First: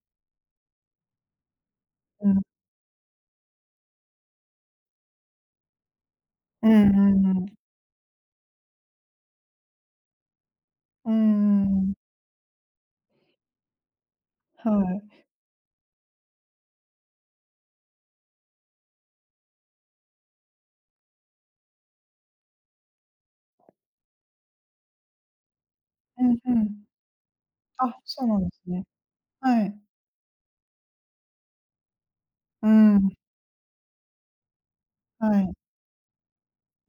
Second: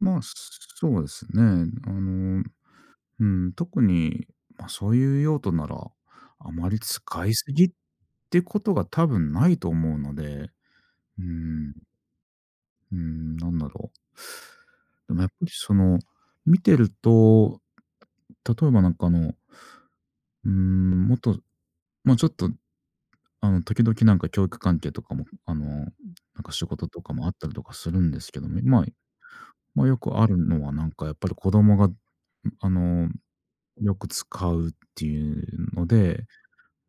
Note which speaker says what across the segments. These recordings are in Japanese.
Speaker 1: ま、そうですね。あ
Speaker 2: うん。
Speaker 1: の、うん、特に、ま、そういう用途なら、あ
Speaker 2: う
Speaker 1: ま
Speaker 2: んう
Speaker 1: り使い
Speaker 2: んう
Speaker 1: 過
Speaker 2: ん。
Speaker 1: ぎってことが多分ないと思うので。
Speaker 2: うー
Speaker 1: うーん。
Speaker 2: ん。
Speaker 1: うーん、なんだろう。
Speaker 2: はい。
Speaker 1: ま、やっぱり、その、見てると、例えば、なんか、あのうーん、もっと、ま、ちょっと、あの、時々、なんか教育関係とかも、あの、な
Speaker 2: うん
Speaker 1: んか
Speaker 2: う
Speaker 1: 仕
Speaker 2: ん。
Speaker 1: 事とかもあったりとかす
Speaker 2: あ、
Speaker 1: るんで
Speaker 2: そう
Speaker 1: す
Speaker 2: な
Speaker 1: け
Speaker 2: ん
Speaker 1: ど
Speaker 2: で
Speaker 1: ね。
Speaker 2: すね。
Speaker 1: ま
Speaker 2: はい。
Speaker 1: ま、よくあるのは、なんか、やっぱり子供が、ん、
Speaker 2: う
Speaker 1: あ
Speaker 2: ー
Speaker 1: の、
Speaker 2: ん。
Speaker 1: よく使うってい
Speaker 2: はい。
Speaker 1: うので、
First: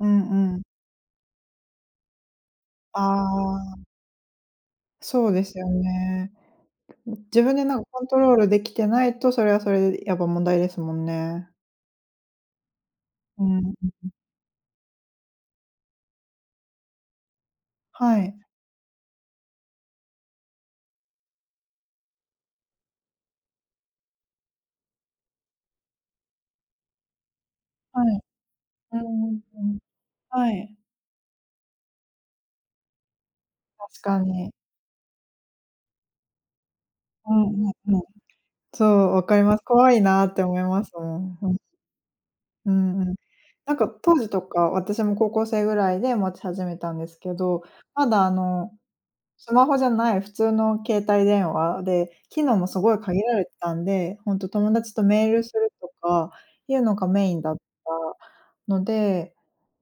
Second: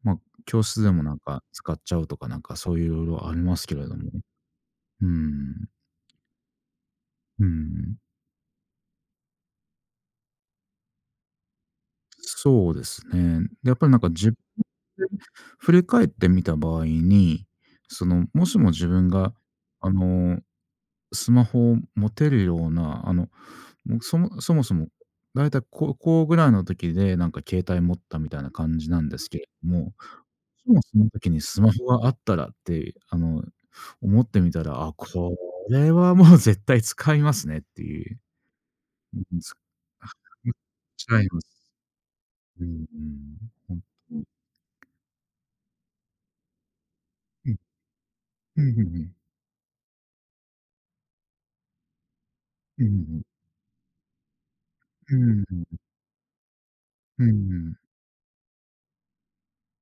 Speaker 2: う
Speaker 1: ま、
Speaker 2: んうん。
Speaker 1: 教室でも、なんか、使っちゃうとか、なんか、そうい
Speaker 2: あ
Speaker 1: うありますけ
Speaker 2: あ。
Speaker 1: れども。うー
Speaker 2: そうですよ
Speaker 1: ん。
Speaker 2: ね。うん、自
Speaker 1: うー
Speaker 2: 分で、なんか、
Speaker 1: ん。
Speaker 2: コントロールできてないと、それはそれでやっぱ問題ですもんね。
Speaker 1: そうですね。
Speaker 2: うー
Speaker 1: やっぱり、なん
Speaker 2: ん。
Speaker 1: か、自分で振り返ってみた場合に、そ
Speaker 2: は
Speaker 1: の、
Speaker 2: い。
Speaker 1: もしも自分が、あの、スマホを持てるような、あの、もう、そもそもそも大体高校ぐらいの時で、なんか、携帯持っ
Speaker 2: は
Speaker 1: た
Speaker 2: い。
Speaker 1: みたいな感じ
Speaker 2: う
Speaker 1: な
Speaker 2: ー
Speaker 1: んですけれど
Speaker 2: ん。
Speaker 1: も。
Speaker 2: は
Speaker 1: で
Speaker 2: い。
Speaker 1: もその時にスマホがあったらって、あの、
Speaker 2: 確か
Speaker 1: 思って
Speaker 2: に。
Speaker 1: みたら、あ、これはもう絶対使い
Speaker 2: う
Speaker 1: ますねっ
Speaker 2: んうん
Speaker 1: て
Speaker 2: うん。
Speaker 1: いう。
Speaker 2: そう、
Speaker 1: うん
Speaker 2: わか
Speaker 1: うん、
Speaker 2: ります。怖い
Speaker 1: あ、
Speaker 2: なって
Speaker 1: うん。
Speaker 2: 思いますもん。ふん。
Speaker 1: うー
Speaker 2: うんうん。
Speaker 1: ん、
Speaker 2: な
Speaker 1: ほ
Speaker 2: ん
Speaker 1: ん
Speaker 2: か、
Speaker 1: と
Speaker 2: 当
Speaker 1: に。
Speaker 2: 時とか、私も高校生ぐらいで持ち始めたんですけ
Speaker 1: うん。
Speaker 2: ど、まだ、あ
Speaker 1: うん
Speaker 2: の、
Speaker 1: うんうん。
Speaker 2: スマホじゃない普通の携帯電話で、機能もす
Speaker 1: うんう
Speaker 2: ご
Speaker 1: んう
Speaker 2: い限
Speaker 1: ん。
Speaker 2: られてたんで、ほんと友達と
Speaker 1: う
Speaker 2: メール
Speaker 1: ー
Speaker 2: する
Speaker 1: ん。
Speaker 2: とか、いうのが
Speaker 1: う
Speaker 2: メインだっ
Speaker 1: ん。
Speaker 2: たので、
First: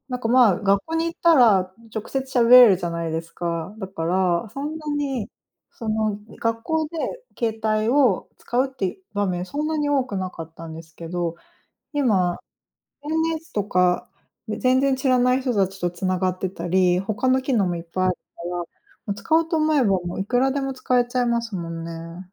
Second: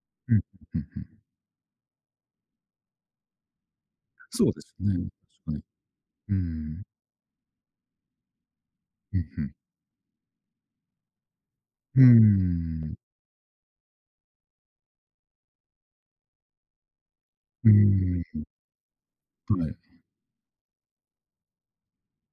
Speaker 2: なんか、
Speaker 1: うん、
Speaker 2: まあ、
Speaker 1: ふ
Speaker 2: 学
Speaker 1: ん
Speaker 2: 校
Speaker 1: ふんふ
Speaker 2: に
Speaker 1: ん。
Speaker 2: 行ったら直接喋れるじゃないですか。だか
Speaker 1: そ
Speaker 2: ら、
Speaker 1: うで
Speaker 2: そ
Speaker 1: す
Speaker 2: んな
Speaker 1: ね、
Speaker 2: に、
Speaker 1: うん。
Speaker 2: その、
Speaker 1: うー
Speaker 2: 学
Speaker 1: ん。
Speaker 2: 校で携帯を使うっていう
Speaker 1: うん、
Speaker 2: 場
Speaker 1: ふ
Speaker 2: 面
Speaker 1: ん。
Speaker 2: そんなに多くなかったんですけど、
Speaker 1: うー
Speaker 2: 今
Speaker 1: ん。
Speaker 2: SNS とか、全然知らない人たちと繋がってたり、他の機能
Speaker 1: う
Speaker 2: もいっぱいある
Speaker 1: ー
Speaker 2: か
Speaker 1: ん。
Speaker 2: ら、もう使おう
Speaker 1: は
Speaker 2: と思
Speaker 1: い。
Speaker 2: えばもういくらでも使えちゃいますもんね。